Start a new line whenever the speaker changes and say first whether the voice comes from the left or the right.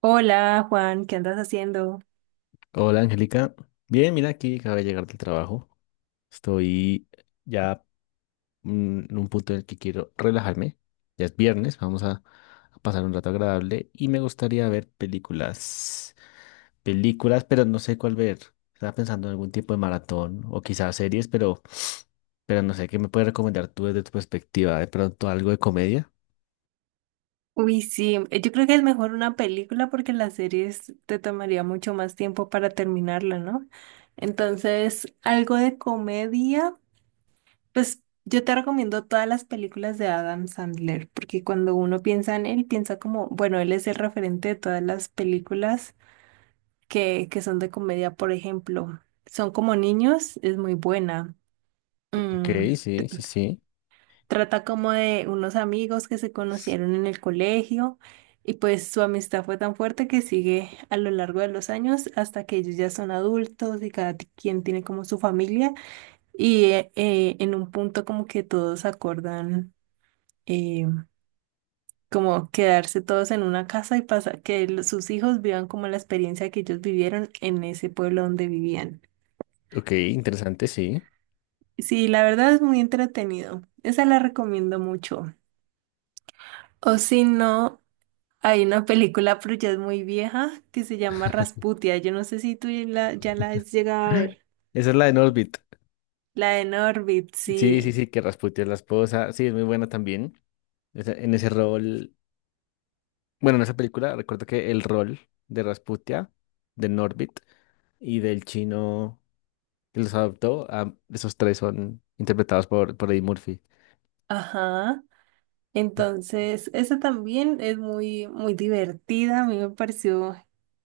right: Hola Juan, ¿qué andas haciendo?
left: Hola, Angélica. Bien, mira, aquí acabo de llegar del trabajo. Estoy ya en un punto en el que quiero relajarme. Ya es viernes, vamos a pasar un rato agradable y me gustaría ver películas. Películas, pero no sé cuál ver. Estaba pensando en algún tipo de maratón o quizás series, pero no sé qué me puedes recomendar tú desde tu perspectiva. De pronto algo de comedia.
right: Uy, sí, yo creo que es mejor una película porque las series te tomaría mucho más tiempo para terminarla, ¿no? Entonces, algo de comedia, pues yo te recomiendo todas las películas de Adam Sandler, porque cuando uno piensa en él, piensa como, bueno, él es el referente de todas las películas que son de comedia, por ejemplo. Son como niños, es muy buena.
left: Ok,
right: Mm,
left: sí, sí, sí.
right: trata como de unos amigos que se conocieron en el colegio y pues su amistad fue tan fuerte que sigue a lo largo de los años hasta que ellos ya son adultos y quien tiene como su familia y en un punto como que todos acordan eh, como quedarse todos en una casa y pasa que sus hijos vivan como la experiencia que ellos vivieron en ese pueblo donde vivían.
left: Ok, interesante, sí.
right: Sí, la verdad es muy entretenido. Esa la recomiendo mucho. O si no... hay una película, pero ya es muy vieja, que se llama Rasputia. Yo no sé si tú ya la has llegado a ver.
left: Esa es la de Norbit.
right: La de Norbit,
left: Sí, sí,
right: sí.
left: sí, que Rasputin es la esposa. Sí, es muy buena también. En ese rol, bueno, en esa película, recuerdo que el rol de Rasputia, de Norbit y del chino que los adoptó, ah, esos tres son interpretados por Eddie Murphy.
right: Ajá.
left: Yep.
right: Entonces, esa también es muy divertida. A mí me pareció,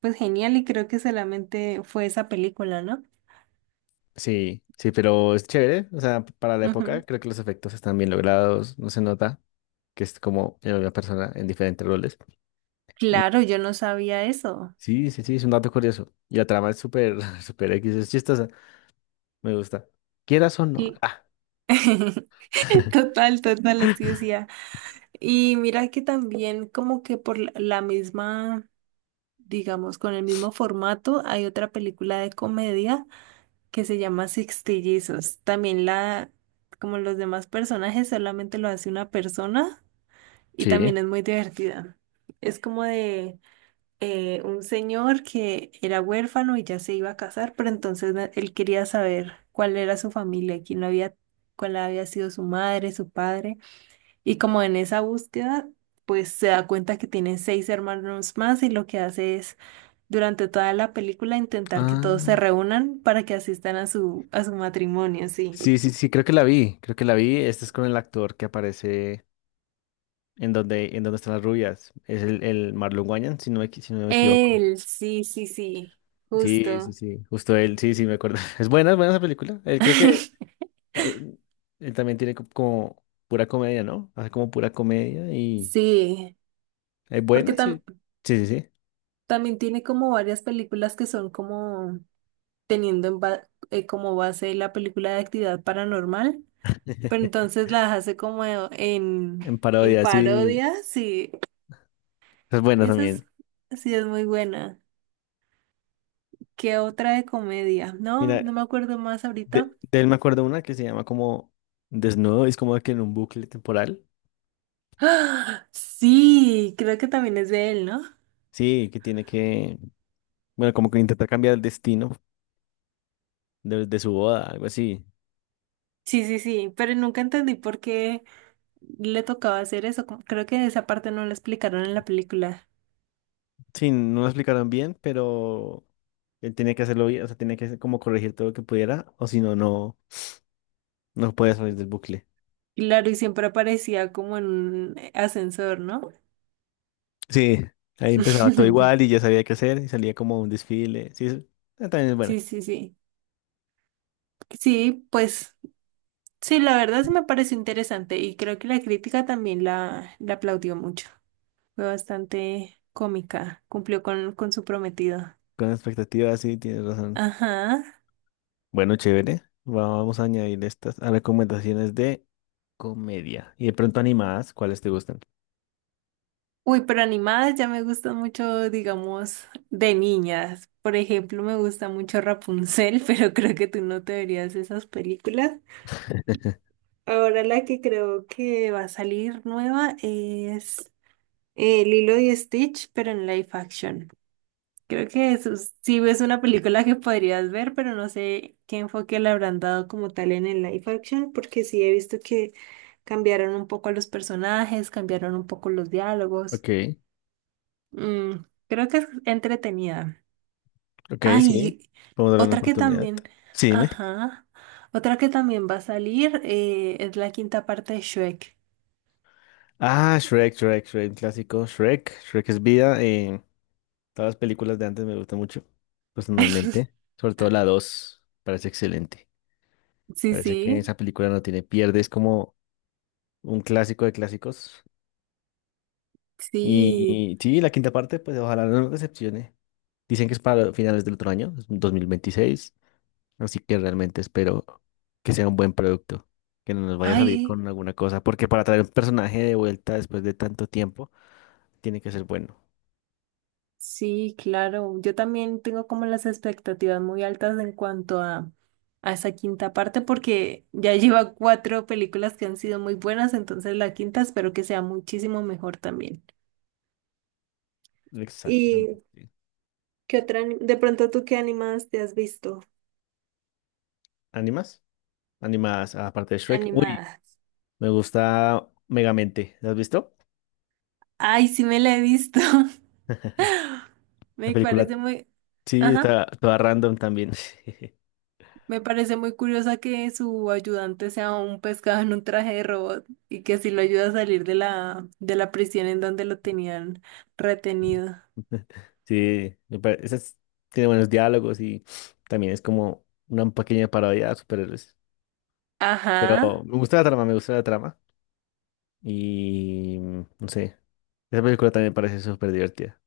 right: pues, genial y creo que solamente fue esa película, ¿no?
left: Sí, sí, pero es chévere. O sea, para la
right: Ujú.
left: época, creo que los efectos están bien logrados. No se nota que es como la misma persona en diferentes roles. Y
right: Claro, yo no sabía eso.
left: sí, sí, sí, es un dato curioso. Y la trama es súper, súper X, es chistosa. Me gusta. Quieras o no.
right: Y...
left: Ah.
right: Total, total, así decía. Y mira que también como que por la misma... digamos, con el mismo formato, hay otra película de comedia que se llama Sextillizos. También la, como los demás personajes, solamente lo hace una persona y
left: Sí.
right: también es muy divertida. Es como de un señor que era huérfano y ya se iba a casar, pero entonces él quería saber cuál era su familia, quién lo había, cuál había sido su madre, su padre, y como en esa búsqueda, pues se da cuenta que tiene seis hermanos más y lo que hace es durante toda la película intentar que todos
left: Ah,
right: se reúnan para que asistan a a su matrimonio, sí.
left: sí, sí, sí, creo que la vi, creo que la vi. Este es con el actor que aparece en donde están las rubias. Es el Marlon Wayans, si no me, si no me equivoco.
right: Él, sí, sí, sí,
left: Sí, sí,
right: justo.
left: sí, justo él, sí, sí, me acuerdo. Es buena esa película. Él creo que ta- él, él también tiene como pura comedia, ¿no? Hace como pura comedia y
right: Sí,
left: es
right: porque
left: buena, sí. Sí, sí, sí.
right: también tiene como varias películas que son como teniendo en como base la película de actividad paranormal, pero entonces las hace como
left: En
right: en
left: parodia, sí.
right: parodia, sí,
left: Es buena
right: esa es,
left: también.
right: sí es muy buena. ¿Qué otra de comedia? No,
left: Mira,
right: me acuerdo más ahorita.
left: de él me acuerdo una que se llama como Desnudo, es como que en un bucle temporal.
right: ¡Ah! Sí, creo que también es de él, ¿no?
left: Sí, bueno, como que intentar cambiar el destino de su boda, algo así.
right: Sí, sí, sí, pero nunca entendí por qué le tocaba hacer eso. Creo que esa parte no la explicaron en la película.
left: Sí, no lo explicaron bien, pero él tiene que hacerlo bien, o sea, tiene que como corregir todo lo que pudiera, o si no, no, no puede salir del bucle.
right: Claro, y siempre aparecía como en un ascensor, ¿no?
left: Sí, ahí empezaba todo igual y ya sabía qué hacer y salía como un desfile. Sí, eso ah, también es bueno.
right: Sí, sí, sí. Sí, pues sí, la verdad sí me pareció interesante y creo que la crítica también la aplaudió mucho. Fue bastante cómica, cumplió con su prometido.
left: Con expectativas, sí, tienes razón.
right: Ajá.
left: Bueno, chévere. Vamos a añadir estas a recomendaciones de comedia y de pronto animadas, ¿cuáles te gustan?
right: Uy, pero animadas ya me gustan mucho, digamos, de niñas. Por ejemplo, me gusta mucho Rapunzel, pero creo que tú no te verías esas películas. Ahora la que creo que va a salir nueva es Lilo y Stitch, pero en live action. Creo que sí es una película que podrías ver, pero no sé qué enfoque le habrán dado como tal en el live action, porque sí he visto que cambiaron un poco a los personajes, cambiaron un poco los diálogos.
left: Ok.
right: Mm, creo que es entretenida.
left: Ok, sí.
right: Ay,
left: Podemos darle una
right: otra que
left: oportunidad.
right: también,
left: Sí, dime.
right: ajá, otra que también va a salir es la quinta parte de Shrek.
left: Ah, Shrek, Shrek, Shrek, un clásico. Shrek, Shrek es vida. Eh, todas las películas de antes me gustan mucho, personalmente. Sobre todo la 2 parece excelente.
right: Sí,
left: Parece que
right: sí,
left: esa película no tiene pierde, es como un clásico de clásicos.
right: sí.
left: Y sí, la quinta parte, pues ojalá no nos decepcione. Dicen que es para finales del otro año, es 2026. Así que realmente espero que sea un buen producto, que no nos vaya a salir
right: Ay,
left: con alguna cosa, porque para traer un personaje de vuelta después de tanto tiempo, tiene que ser bueno.
right: sí, claro. Yo también tengo como las expectativas muy altas en cuanto a esa quinta parte porque ya lleva cuatro películas que han sido muy buenas, entonces la quinta espero que sea muchísimo mejor también. ¿Y
left: Exactamente.
right: qué otra, de pronto tú qué animadas te has visto?
left: ¿Animas? ¿Animas aparte de Shrek? Uy,
right: Animadas.
left: me gusta Megamente. ¿La has visto?
right: Ay, sí me la he visto.
left: La
right: Me
left: película,
right: parece muy,
left: sí,
right: ajá,
left: está toda random también.
right: me parece muy curiosa que su ayudante sea un pescado en un traje de robot y que así lo ayuda a salir de de la prisión en donde lo tenían retenido.
left: Sí, me pare- esa es- tiene buenos diálogos y también es como una pequeña parodia a superhéroes.
right: Ajá.
left: Pero me gusta la trama, me gusta la trama. Y no sé. Esa película también me parece súper divertida.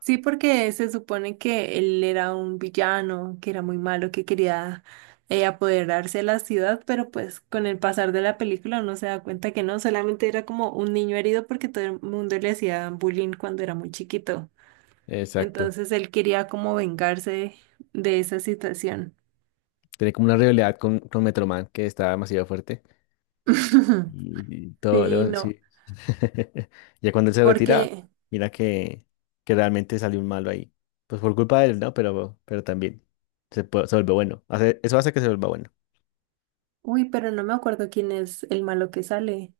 right: Sí, porque se supone que él era un villano, que era muy malo, que quería apoderarse de la ciudad, pero pues con el pasar de la película uno se da cuenta que no, solamente era como un niño herido porque todo el mundo le hacía bullying cuando era muy chiquito.
left: Exacto.
right: Entonces él quería como vengarse de esa situación.
left: Tiene como una rivalidad con Metro Man que está demasiado fuerte. Y todo,
right: Sí,
left: ¿no?
right: no,
left: Sí. Ya cuando él se retira,
right: porque,
left: mira que realmente salió un malo ahí. Pues por culpa de él, ¿no? Pero también se vuelve bueno. Eso hace que se vuelva bueno.
right: uy, pero no me acuerdo quién es el malo que sale.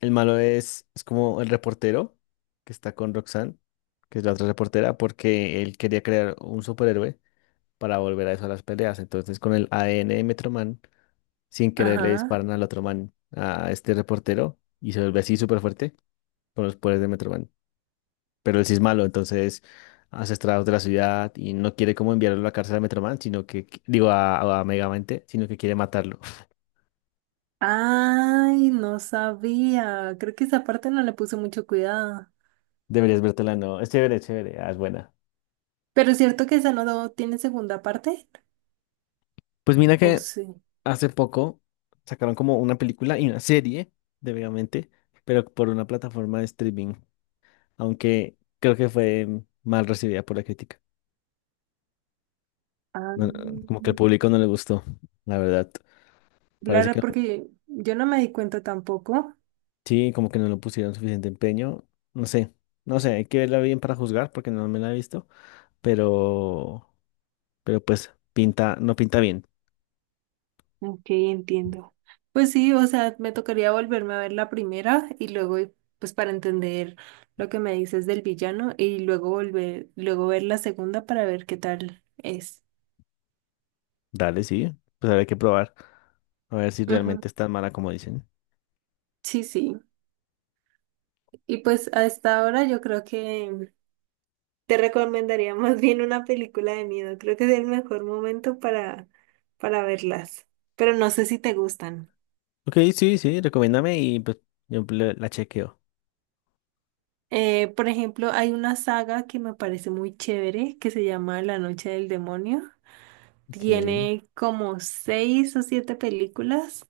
left: El malo es como el reportero que está con Roxanne, que es la otra reportera, porque él quería crear un superhéroe para volver a eso a las peleas. Entonces, con el ADN de Metro Man sin querer le
right: Ajá.
left: disparan al otro man, a este reportero, y se vuelve así súper fuerte por los poderes de Metroman. Pero él sí es malo, entonces hace estragos de la ciudad y no quiere como enviarlo a la cárcel a Metroman, sino que, digo, a Megamente, sino que quiere matarlo.
right: Ay, no sabía. Creo que esa parte no le puse mucho cuidado.
left: Deberías vértela, no. Es chévere, ah, es buena.
right: Pero es cierto que esa no tiene segunda parte.
left: Pues mira
right: ¿O
left: que
right: sí?
left: hace poco sacaron como una película y una serie de Megamente, pero por una plataforma de streaming, aunque creo que fue mal recibida por la crítica.
right: Ah,
left: No, no, como que al público no le gustó, la verdad. Parece
right: claro,
left: que no,
right: porque yo no me di cuenta tampoco.
left: sí, como que no lo pusieron suficiente empeño. No sé, no sé, hay que verla bien para juzgar porque no me la he visto, pero, pero pues pinta, no pinta bien.
right: Ok, entiendo. Pues sí, o sea, me tocaría volverme a ver la primera y pues para entender lo que me dices del villano y luego volver, luego ver la segunda para ver qué tal es.
left: Dale, sí, pues habrá que probar, a ver si
right: Ujú,
left: realmente es tan mala como dicen.
right: sí, sí. Y pues a esta hora yo creo que te recomendaría más bien una película de miedo. Creo que es el mejor momento para verlas. Pero no sé si te gustan.
left: Ok, sí, sí, recomiéndame y pues yo la chequeo.
right: Por ejemplo, hay una saga que me parece muy chévere que se llama La Noche del Demonio.
left: Ok,
right: Tiene como seis o siete películas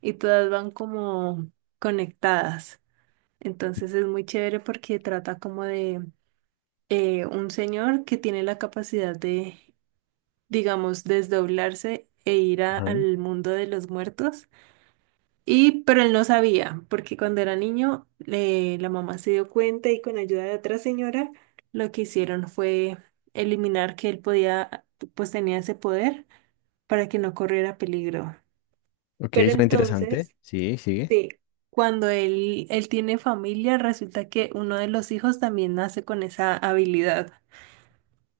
right: y todas van como conectadas. Entonces es muy chévere porque trata como de un señor que tiene la capacidad de digamos, desdoblarse e ir
left: ajá.
right: al mundo de los muertos. Y, pero él no sabía, porque cuando era niño, la mamá se dio cuenta y con ayuda de otra señora, lo que hicieron fue eliminar que él podía, pues tenía ese poder para que no corriera peligro.
left: Ok,
right: Pero
left: suena interesante.
right: entonces,
left: Sí, sigue.
right: sí, cuando él tiene familia, resulta que uno de los hijos también nace con esa habilidad.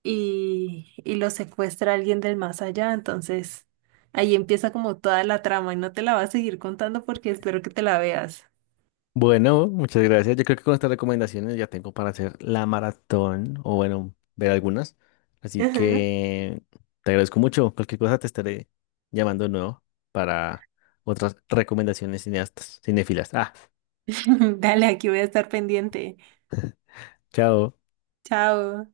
right: Y, y lo secuestra alguien del más allá. Entonces, ahí empieza como toda la trama y no te la va a seguir contando porque espero que te la veas.
left: Bueno, muchas gracias. Yo creo que con estas recomendaciones ya tengo para hacer la maratón o bueno, ver algunas. Así
right: Ajá.
left: que te agradezco mucho. Cualquier cosa te estaré llamando de nuevo para otras recomendaciones cineastas, cinéfilas. Ah,
right: Dale, aquí voy a estar pendiente.
left: chao.
right: Chao.